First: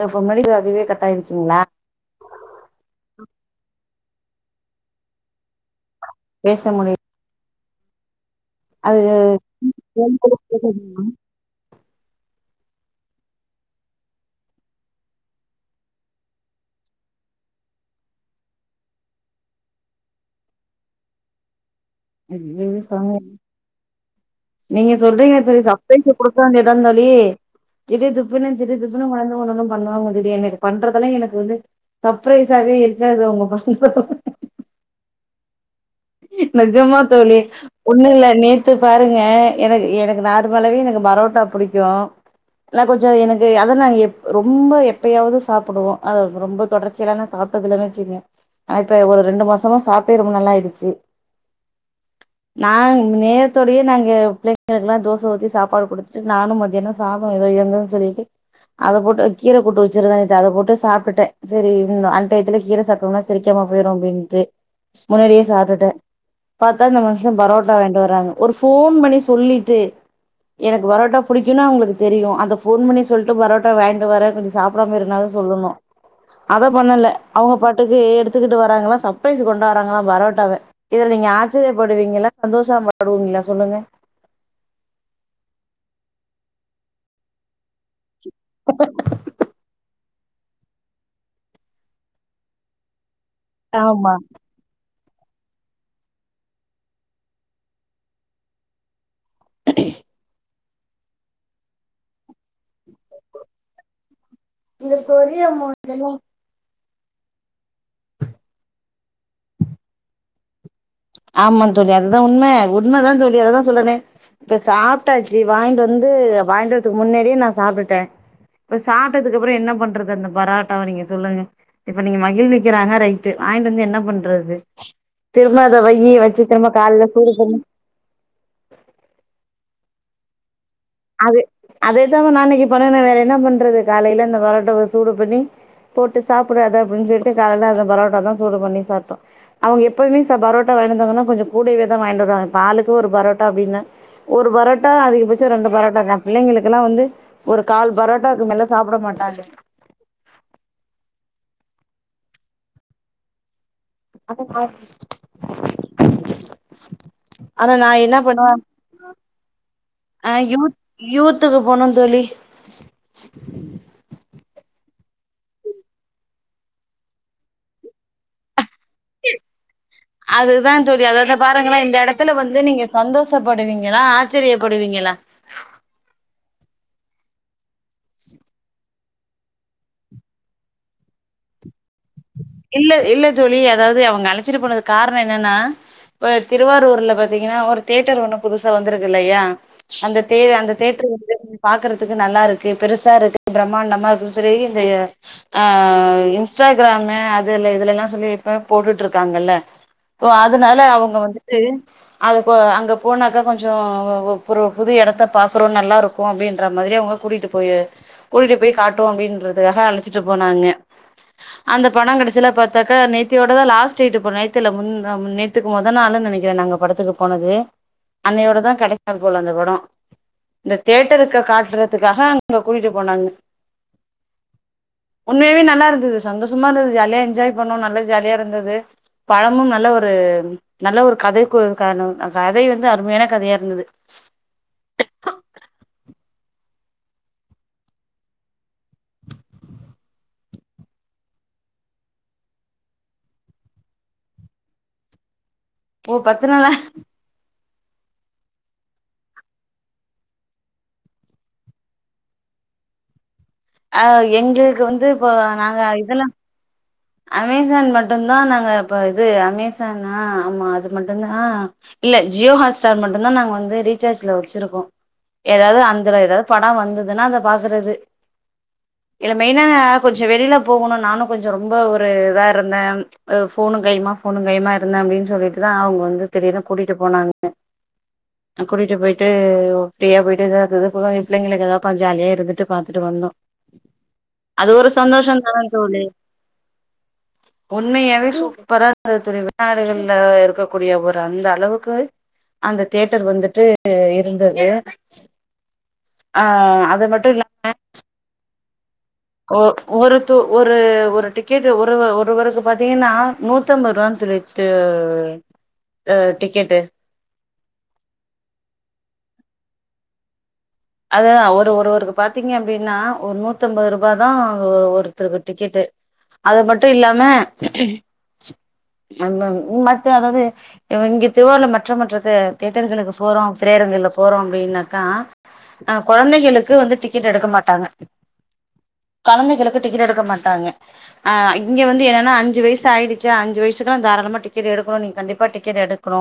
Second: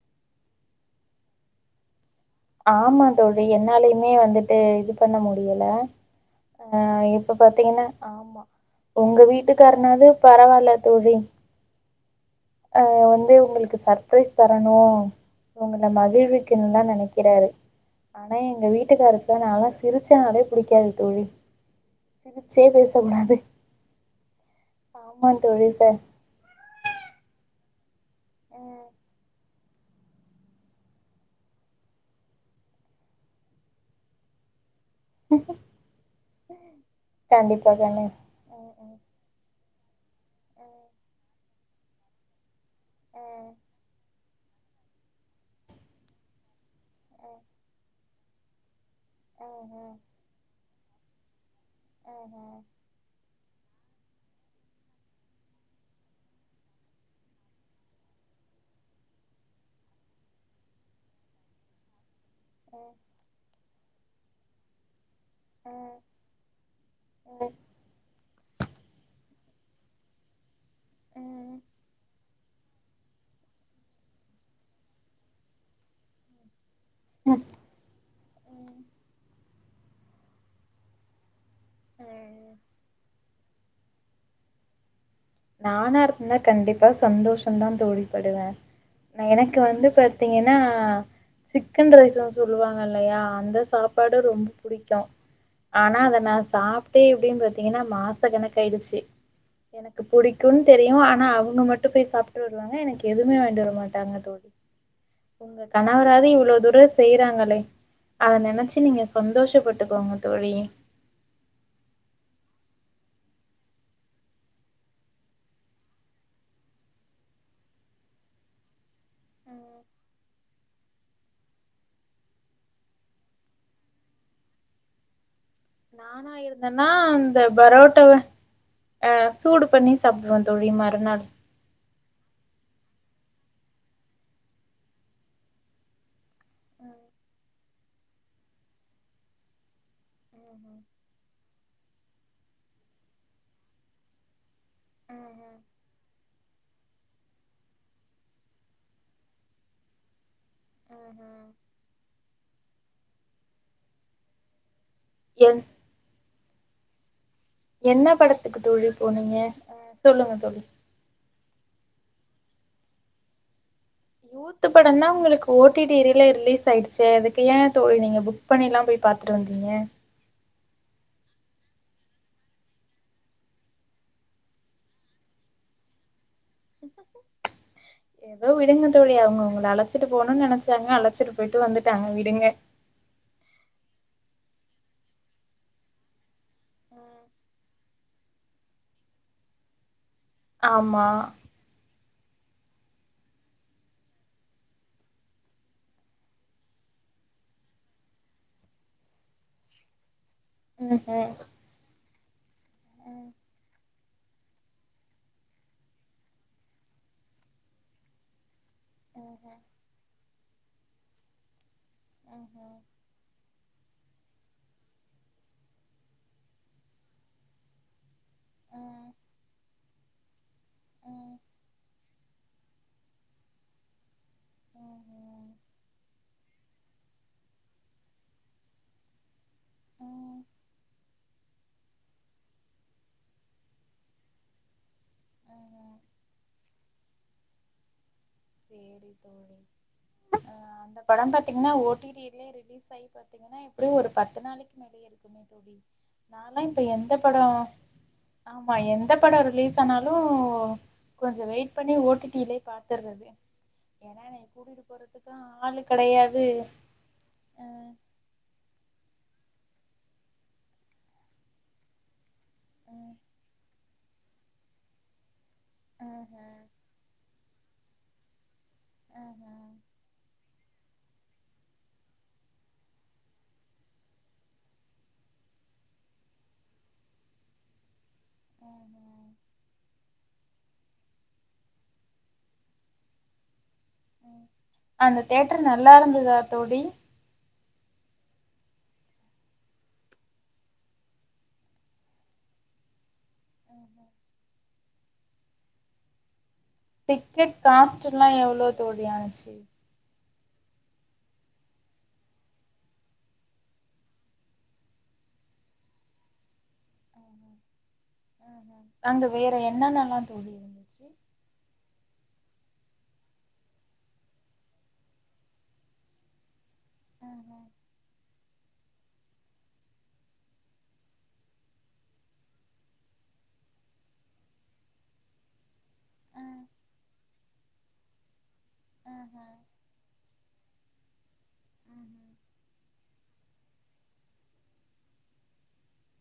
[unintelligible] அதுவே கட்டாயிடுச்சுங்ளா ஆமா தோழி என்னாலயு நீங்க வந்துட்டு இது பண்ண முடியல பேச ந முடிய இப்ப பாத் திங்ன்னா ஆமா அது உங்க வீட்டுக்காரனது பரவால்ல தோழி ஹ வந்து உங்களுக்கு சர்பரைஸ் தரணும் உங்கள மகிழ்விக்குன்னுல்லான் நனை க்கிறாரு ஆனா எங்க வீட்டுக்காருக்கு நா லா சிரிச்சனாலே பிடிக்காது தோழி சிரிச்சே பேசக்கூடாது [unintelligible] நீங்க ஆமா சொல்றீங்க செரி தோழி ச சப்ரைஸ் குடுக்க வேண்டியது தான தோழி ம் திடுதிப்புன்னு-திடுதிப்புன்னு [unintelligible] பண்ணுவாங்க திடீர்னு இது பண்றதெல்லாம் எனக்கு வந்து சர்ப்பிரஸ்யாவே இருக்காது அவுங்க பண்ற [inaudible] [unintelligible] ஜமா தோழி கண்டிப்பா கண்ணு ஒன்னு இல்ல ம் நேத்து பாருங்க எனக்கு-எனக்கு நார்மலாவே எனக்கு பரோட்டா புடிக்கும் ஏனா கொஞ்ச எனக்கு அதை நா எப் ரொம்ப எப்யாவது சாப்புடுவோம் அது ரொம்ப தொடர்ச்சிய [unintelligible] சாப்பட்டதில்ல வெச்சுகங்க ஆ இப்ப ஒரு ரெண்டு மாசமா ம் ம் ம் சாப்ட்டே ரொம்ப நாளாயிடுச்சு ம் ம் ம் ம் ம் நா நேத் அத்தோடயே நாங்க பிள்ளைங்களுக்கெல்லா தோசை ஊத்தி சாப்பாடு குடுத்துட்டு நானும் மத்யானோ சாதோ ஏதோ இருந்ததுன்னு சொல்லிட்டு அத போட்டு கீரை கூட்டு வச்சுருந்தே நேத்து அத போட்டு சாப்டுட்டேன் செரி இருன்னு டயத்துல கீரை சாப்ட்டோம்னா செரிக்காம [unintelligible] அப்டின்ட்டு முன்னாடியே சாப்டுட்டே பாத்தா இந்த மனுஷன் பரோட்டா வாங்கிட்டு வராங்க ஒரு ஃபோன் பண்ணி சொல்லி ட்டு எனக்கு பரோட்டா ம் புடிக்கும்னு அவங்களுக்கு தெரியு அத ஃபோன் பண்ணி சொல்ட்டு பரோட்டா வாங்கிட்டு வரேன் கொஞ்சோ சாப்டாம இருன்னாவது சொல்லணு அத பண்ணல ம் அவங்க பாட்டுக்கு எடுத்துக்கிட்டு ம் வராங்களா சப்ரைஸ் பண் தராங்களா பரோட்டாவ இதுல நீங்க ஆத் ம், ஆச்சரியப்படுவீங்களா ம். சந்தோஷம் படுவீங்களா சொல்லுங்க நானா இருந்தன்னா கண்டிப்பா சந்தோஷந்தா தோழி படுவேன் நா எனக்கு வந்து பாத் த்தீங்கன்னா சிக்கன் ரைஸ்னு சொல்வாங்க இல்லயா அந்த ஆமா சாப்பாடு ரொம்ப புடிக்கு ஆனா அத நான் சாப்ட்டே எப்டின்னு பாத்தீங்கன்னா மாச கணக்கு ஆயிடுச்சு [inaudible] க்குன்னு தெரியு ஆனா அவுங்க மட்டு போய் சாப்ட்டு வருவாங்க எனக் எதுமே வாங்கிட்டு வர மாட்டாங்க தோழி இதற்கு ஒரே உங்க மொதலு கணவராது இவ்ளோ தூர செய்றாங்களே அத நெனைச்சு நீங்க சந்தோஷப்பட்டுக்கோங்க தோழி ஆமாம் தோழி அதுதான் உண்ம உண்மதா தோழி அததான் சொல்றேனே இப்ப சாப்ட்டாச்சு வாங்கிட்டு வந்து வாங்கிட்டு வரதுக்கு முன்னாடியே நான் சாப்ட்டுட்டே இப்ப சாப்ட்டதுக்கு அப்றோ என்ன பண்றது அந்த பராட்டாவ நீங்க சொல்லுங்க இப்ப நீங்க மகிழ்விக்கிறாங்க ரைட்டு வாங்கிட்டு வந்து என்ன பண்றது திரும்ப அத வையி நானா வச்சு திரும்ப இருந்தன்னா காலைல சூடு அந்த பண்ணி பரோட்டாவ ஆ சூடு பண்ணி [unintelligible] தோழி மறுநாள் அதேதா நா அன்னைக்கி பண்ணுன வேற என்ன பண்றது காலைல அந்த பரோட்டாவ சூடு பண்ணி போட்டு சாப்புடு அத அப்டின்னு சொல்ட்டு காலைல அந்த பரோட்டாதா சூடு பண்ணி சாப்ட்டோம் அவங்க எப் எப்பவுமே ச பரோட்டா வாங்கினு வந்தாங்கன்னா கொஞ்சோ [unintelligible] வாங்கிட்டு வருவாங்க ஆளுக்கு ஒரு பரோட்டா அப்டின்னே ஒரு பரோட் ப்பவு அதிகபட்ச ரெண்டு பரோட்டாக்கா பிள்ளைங்களுக்கெல்லா வந்து ஒரு கால் பரோட்டாக்கு மேல சாப்ட மாட்டாங்க ம் ஹும் [inaudible] என் ஆனா நா என்ன பண்ணுவோ படத்துக்கு தோழி போனீங்க அ ஆ சொல்லுங்க தோழி யூத் யூத்துக்கு போணும்ன்னு சொல்லி யூத் படந்தான் உங்களுக்கு ஓ டி டி ரிலே ரிலீஸ் ஆயிடுச்சே அதுக்கு ஏன் தோழி நீங்க புக் பண்ணிலாம் போய் பாத்துட்டு வந்தீங்க அதுதான் தோழி அதது பாருங்களே இந்த இடத்துல வந்து நீங்க சந்தோஷப்படுவீங்களா ஆச்சரியப்படுவீங்களா ஏதோ விடுங்க தோழி அவங்க உங்கள அழசிட்டு போணுன்னு நினச்சாங்க அழசிட்டு போயிட்டு வந்துட்டாங்க விடு இல்ல இல்ல ஜோலி அதாவது அவங்க அழசிட்டு போனது காரணே என்னன்னா ப்ப திருவாரூர்ல பாத்தீங்கன்னா ஒரு தேட்டர் ஒண்ணு புதுசா வந்திருக்கில்லைய அந்த தே அந்த ஆமா தேட்டர் வந்து பாக்கறது க்கு நல்லா இருக்கு பெருசா இருக்கு பிரம்மாண்டமா இருக்கு சரி ஆ இன்ஸ்டாகிராம அ அதுல இதுல எல்லாம் சொல்லி இப்ப போட்டுட்டு இருக்காங்கல்ல ஓ அதுனால அவங்க வந்துட்டு அதுக் இப்போ அங்க போனாக்கா கொஞ்சோ ஓ ஓ ஒரு புது எடத்த பாகுறோம் நல்லா இருக்கும் அப்படின்ற மாறி அவங்க கூட்டிட்டு போய் கூட்டிட்டு போய் காட்டுவோம் அப்டின்றதுகாக அழசிட்டு போனாங்க அந்த பணங் இதுல பாத்தாக்கா நேத்தியோட க்கு முத நாள் நினைக்கேன் நாங்க படத்துக்கு போனது அன்னையோட தான் கிடை ம்ஹும் போல அந்த படம் இந்தட்டரு காட்டுறதுக்காக அங்க கூட்டிட்டு போனாங்க உண்மைய நல்லா இருந்தது சந்தோஷமா இருந்த ஜாலிய என்ஜாய் பண்ணோம் நல்ல ஜாலியா இருந்தது பழமும் நல்ல ஒரு நல்ல ஒரு கதை கதை வந்து அருமையான கதையா இருந்தது ம் ம் சேரி சோழி ம் அந்த படம் பாத்திங்கனா ஒ டி டிலியே ரிலீஸ் ஆய் பாத்தீங்கனா எப்பிடியும் ஒரு பத்து நாளைக்கு மேலையே இருக்குமே ஓ பத்து நாலாம் நாளா இப்ப எந்த படோம் ஆமா எந்த படம் ரிலீஸ் ஆனாலும் கொஞ்சோம் வெயிட் பண்ணி ஓ டி டிலேயே பாதற்றது அஹ் எங்களுக்கு வந்து இப்போ நாங்க ஆளு இதெல்லாம் கெடையாது அமேசான் மட்டும் தான் நாங்க இப்ப இது அமேசான் ஆ ஆமா அது மட்டும் தான் ஆ இல்ல ஜியோ ஹாட் ஸ்டார் மட்டும் தான் நாங்க வந்து ரீசார்ஜ்ல வச்சிருக்கோம் ஏதாவது அந்தல ஏதாவது படம் வந்ததுன்னா அந்த பாக்கரது இல்ல மெயினா கொஞ்சோம் வெளில போகணும் நானும் கொஞ்சம் ரொம் ரொம்ப ஒரு வேற இருந்தேன் ச் போனும் கையுமா போனும் கையுமா இருந்தேன் அப்டின்னு சொல்லிட்டுதான் அவங்க வந்து திடிருனு கூட்டிட்டு போனாங்க கூட்டிட்டு போயிட்டு ஃரீயா போயிட்டு எதா அது அது பிள்ளைங்களுக்கு ஏதா ஜாலியா இருந்துட்டு பாத்துட்டு வந்தோம் அந்த தேட்டர் நல்லா தோழி இருந்ததா தோழி உண்மையாவே சூப்பரா இருந்தது தோழி வெளிநாடுகள்ல இருக்கக்கூடிய ஒரு அந்த அளவுக்கு அந்த ன்டர் வந்துட்டு இருந்தது ஆ அது மட்டும் இல்லா டிக்கெட் காஸ்ட் எல்லாம எவ்ளோ தோடியாச்சி ஒ ஒரு து ஒரு-ஒரு டிக்கெட்டு் ஒரு-ஒருவருக்கு பாத்தீங்கன்னா நூத்தம்பது ரூவானு சொல்லிட்டு ஆ டிக்கெட்டு ஆ ஆ அங்க வேற என்னன்னல்லா தோன்றியது அதான் ஒரு-ஒரு-ஒரு அது பாத்தீங்க அப்டின்னா ஒரு நூத்தம்பது ரூபாதா ஒருத்தருக்கு டிக்கெட்டு [unintelligible] ட்டு இல்லாம [unintelligible] அந்த இங்க மட்டு அதாவது இங்க திருவாரூர்ல மற்ற-மற்ற ஆ தியேட்டர்களுக்கு போறோ திரையரங்கள்ல போறோ அப்டின்னாக்கா அ கொழந்தைகளுக்கு வந்து டிக்கெட் எடுக்க மாட்டாங்க கொழந்தைகளுக்கு டிக்கெட் எடுக்க மாட் ட்டாங்க ஆ இங்க வந்து என்னன்னா அஞ்சு வயசு ஆயிடுச்சா அஞ்சு வயசுக்குலா தாராளமா டிக்கெட் எடுக்கணு நீ கண்டிப்பா டிக்கெட் எடுக்கணு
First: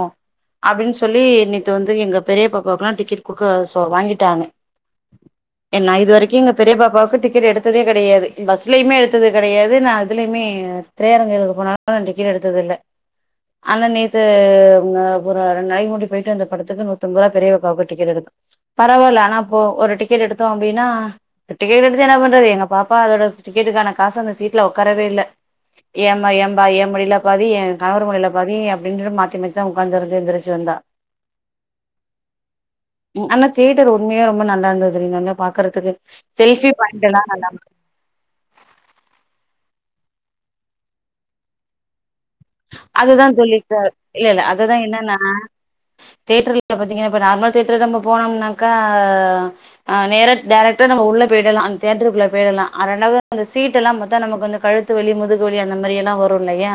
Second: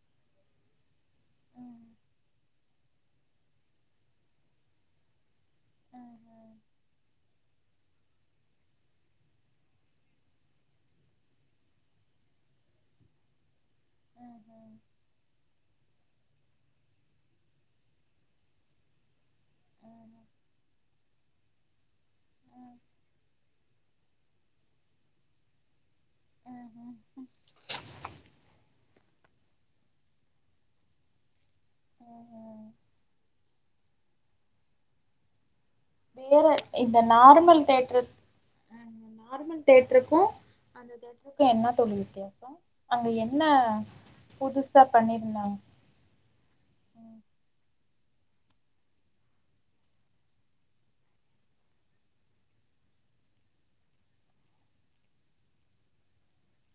அப்டின்னு சொல்லி நேத்து வந்து எங்க பெரிய பாப்பாக்கெலா டிக்கெட் கொடுக்க தோ வாங்கிட்டாங்க என்ன இது வரைக்கு எங்க பெரிய பாப்பாவுக்கு டிக் டிக்கெட் எடுத்ததே கெடையாது பஸ்லயுமே எடுத்தது கெடையாது நான் இதுலயுமே திரையரங்குகளுக்கு போனாலு டிக்கெட் எடுத்ததில்ல ஆனா நேத்து [unintelligible] போயிட்டு அந்த படத்துக்கு நூத்தம்பது ரூபா பெரிய பாப்பாக்கு டிக்கெட் எடுக் பரவால்ல ஆனா இப்போ ஒரு டிக்கெட் எடுத்தோ அப்டின்னா டிக்கெட் எடுத்து என்ன பண்றது எங்க பாப்பா அதோட டிக்கெட்டுக்கான காசு அந்த சீட்ல உக்காரவே இல்ல ஏம்மா ஏம்பா ஏம்பா ஏன் மடில பாதி ஏன் கணவர் மடில பாதி அப்டின்னு மாத்தி மாத்திதா உக்காந்தெந்திரிச்சு வந்தோ ம் அந்த தியேட்டர் உண்மையா ரொம்ப நல்லா இருந்தது இங்க இருந்து பா கடக்குது வேற செல்பி இந்த பாயிண்ட் எல்லா நல்லா நார்மல் தியேட்ருக்கும் அந்த [unintelligible] வித்யாசோ அதுதா சொல்லிருக்க இல்ல-இல்ல அதுதா புதுசா என்னன்னா பண்ணிருந்தாங்க தியேட்டர்ல பாத்தீங்கனா இப்ப நார்மல் தியேட்டர் நம்ப போனோம்னாக்கா ஆ நேரா டைரக்டா நம்ம உள்ள போயிடலா அந்த தியேட்டர்க்குள்ள போயிரலா ஆ ரெண்டாவது அந்த சீட்டெல்லா பாத்தா நமக்கு வந்து கழுத்து வலி முதுகு வலி அந்த மாரி எல்லா வரு இல்லையா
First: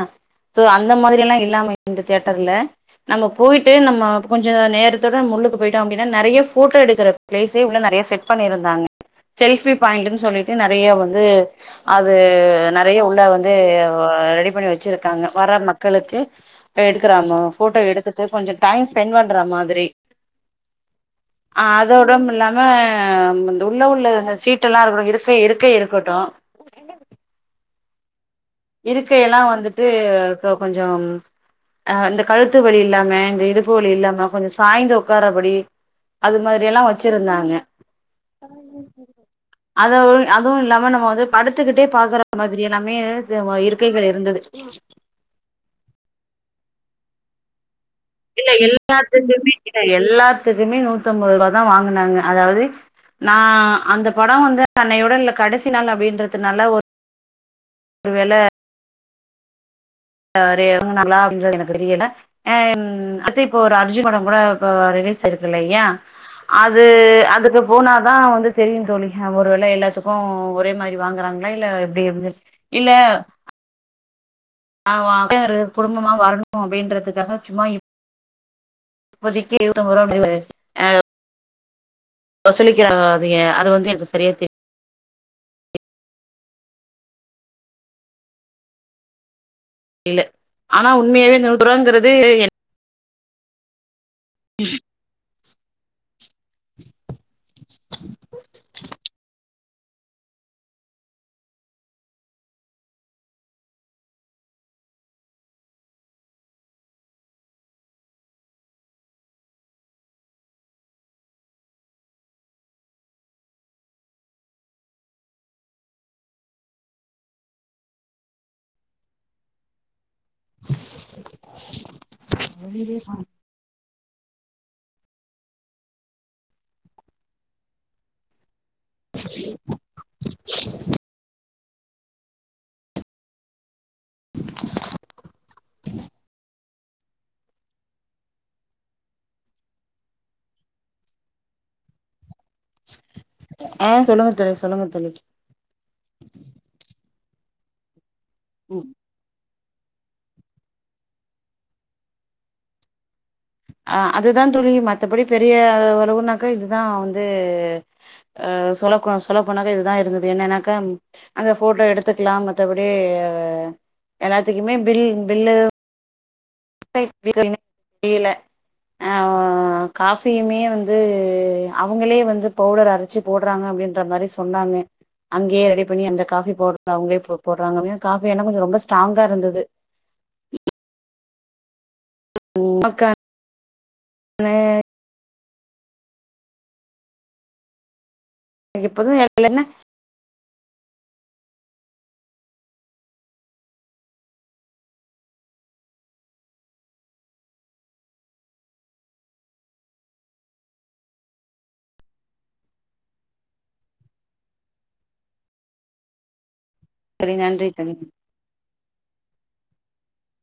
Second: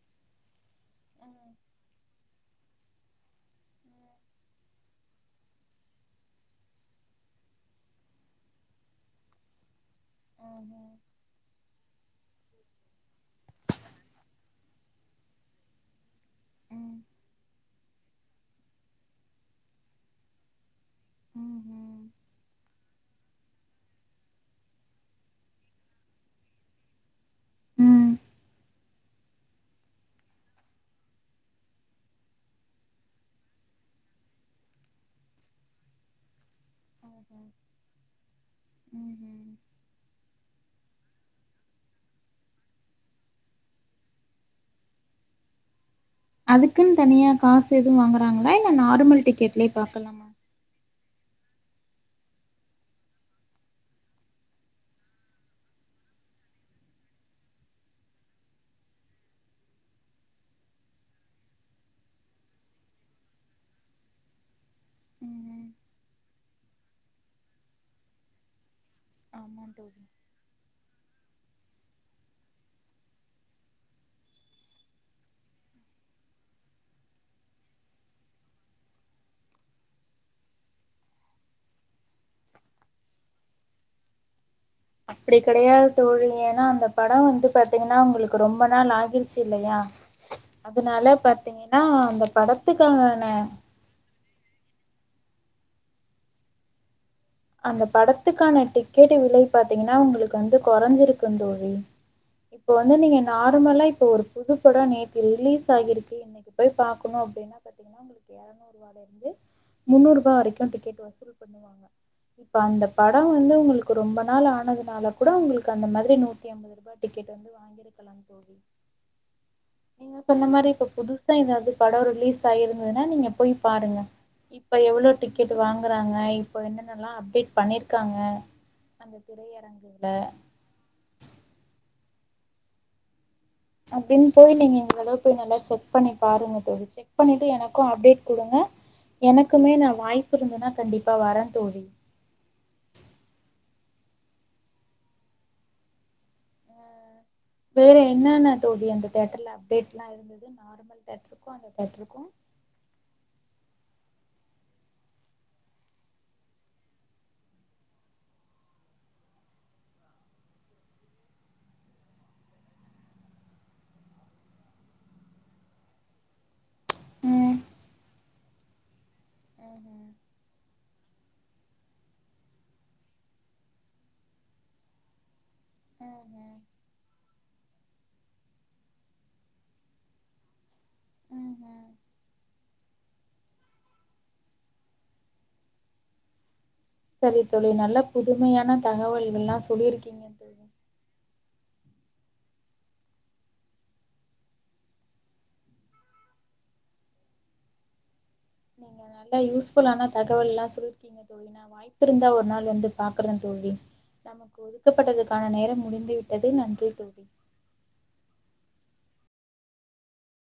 சோ அந்த மாதிரி எல்லா இல்லாம இந்த தியேட்டர்ல நம்ம போயிட்டு நம்ம கொஞ்ச நேரத்தோட முன்னுக்கு போயிட்டோ அப்டின்னா நெறைய ஃபோட்டோ எடுக்கிற பிளேஸே உள்ள நெறைய செட் பண்ணியிருந்தாங்க செல்ஃபி பாய்ன்ட்டுனு சொல்லிட்டு நெறைய வந்து அது நெறைய உள்ள வந்து ரெடி பண்ணி வச்சிருக்காங்க வர மக்களுக்கு ஆ ம் ம் ம் எடுக்கறாங்கோ ஃபோட்டோ எடுத்துட்டு கொஞ்ச டைம் ஸ்பெண்ட் பண்ற மாதிரி ஆ அதோடமில்லாம வந்து உள்ள-உள்ள சீட்டெல்லா இருக்கு-இருக்கை-இருக்கட்டு [inaudible] ம் இருக்கையெல்லா வந்துட்டு இப்ப கொஞ்சோ ஆ இந்த கழுத்து வலி இல்லாம இந்த இடுப்பு வலி இல்லாம கொஞ்ச சாய்ந்து உட்காரபடி அது மாரி அது எல்லா வச்சிருந்தாங்க ம் [inaudible] ம் ம் அத அதும் இல் இல்லாம நம்ம வந்து படுத்துக்கிட்டே பாக்குற மாதிரி [unintelligible] [unintelligible] இருக்கைகள் இருந்தது ம் க்குன்னு தனியாக காசு எதுவும் இல்ல வாங்குறாங்களா நார்மல் டிக்கெட்லயே எல்லாத்துக்குமே-இல்ல பாக்கலாமா எல்லாத்துக்குமே நூத் த்தம்பது ரூபாதா வாங்குனாங்க அதாவது நா அந்த படோ வந்து அன்னையோட கடைசி நாள் அப்டின்றதுனால ஒருவேள [unintelligible] ஆ அது இப்ப ஒரு அர்ஜூன் படோங் கூட ப்போ ரிலீஸ் ம் ஆய்ருக்குலையா அது அதுக்கு போனாதா வந்து தெரியு தோழி ஹ ஒரு ஆமா வேளை தோழி எல்லாத்துக்கும் ஒரே மாரி ப்டி வாங்கறாங்களா இல்ல எப்டி வந்து இல்ல ஆஹ் [unintelligible] குடும்பமா வரணும் அப்படின்றதுக்காக சும்மா [unintelligible] ஆ [unintelligible] அது வந்து எனக்கு சரியா தெ அப்டி கெடையாது தோழி ஏன்னா அந்த படோ வந்து பாத்தீங்கன்னா உங்களுக்கு ரொம்ப நாள் ஆகிடுச்சு இல்லையா ஆனா அதனால உண்மையாவே இந்த நூத்து பாத்தீங்கன்னா ரூபாங்கிறது அந்த படத்துக்க ஆ ம் அந்த படத்துக்கான டிக்கெட் விலை பாத்தீங்கன்னா உங்களுக்கு வந்து குறைஞ்சிருக்கு தோழி இப்ப வந்து நீங்க நார்மலா இப்ப ஒரு புது படம் நேற்று ரிலீஸ் ஆகிருக்கு இன்னைக்கு போய் பாக்கணும் அப்படின்னா பாத்தீங்கன்னா உங்களுக்கு இரநூறு ரூவால இருந்து முன்னூறு ரூபா் வரைக்கும் டிக்கெட் வசூல் பண்ணுவாங்க இப்ப அந்த படோ வந்து உங்களுக்கு ரொம்ப நாள் ஆனதுனால கூட உங்களுக்கு அந்த மாதிரி நூத்தி அம்பது ரூபா டிக்கெட் வந்து வாங்கிருக்கலா தோழி நீங்க சொன்ன மாரி இப்ப புதுசா ஏதாவது படோ ரிலீஸ் [unintelligible] இருந்ததுன்னா நீங்க போய் பாருங்க இப்ப எவ்வளவு டிக்கெட் வாங்குறாங்க இப்ப என்ன ல்லாம் அப்டேட் பண்ணிருக்காங்க அந்த திரையரங்குல அப்டின்னு போய் நீங்க இன்னொரு தடவ போய் நல்லா செக் பண்ணி பாருங்க தோழி செக் பண்ணிட்டு எனக்கும் அப்டேட் குடுங்க எனக்குமே நா வாய்ப்பு இருந்ததுன்னா கண்டிப்பா வரேன் தோழி ஆஹ் சொல்லுங்க தோழி சொல்லுங்க தோழி வேற என்ன என்ன தோழி அந்த தியேட்டர்ல ரேட்லா இருந்தது நார்மல் தியேட்டர்க்கு அந்த தியேட்டர்க்கு அ அதுதான் துளி மற்றபடி பெரிய வலவுனாக்கா இதுதான் வந்து அ சொல்லக்க சொல்ல போனக்கா இதுதான் இருந்தது என்னன்னாக்கா அந்த போட்டோ எடுத்துக்கலாம் மற்றபடி எல்லாத்துக்குமே பில் பில்லு ம் தெரியல ஆ ம்ஹும் காஃபியுமே வந் வந்து அவங்களே வந்து பவுடர் அரைச்சு போடுறாங்க அப்டின்ற மாரி சொன்னாங்க அங்கயே ரெடி பண்ணி அந்த காஃபி ம்ஹும் போடுறது அவங்களே போ போடுறாங்கா காபினா கொஞ்சம் ரொம்ப ஸ்ட்ராங்கா இருந்தது உம் ஹ [unintelligible] சரி தோழி நல்ல புதுமையான இப்போதும் தகவல்கள்ல்லாம் சொல்லியிருக்கீங்க தோழி நீங்க நல்லா யூஸ்புல்லான தகவல்லாம் சொல்லிருக்கீங்க தோழி நான் வாய்ப்பு இருந்தா ஒரு நாள் வந்து பாக்குறேன் தோழி நமக்கு ஒதுக்கப்பட்டதுக்கான நேரம் முடிந்து விட்டது நன்றி தோழி செரி நன்றி தோழி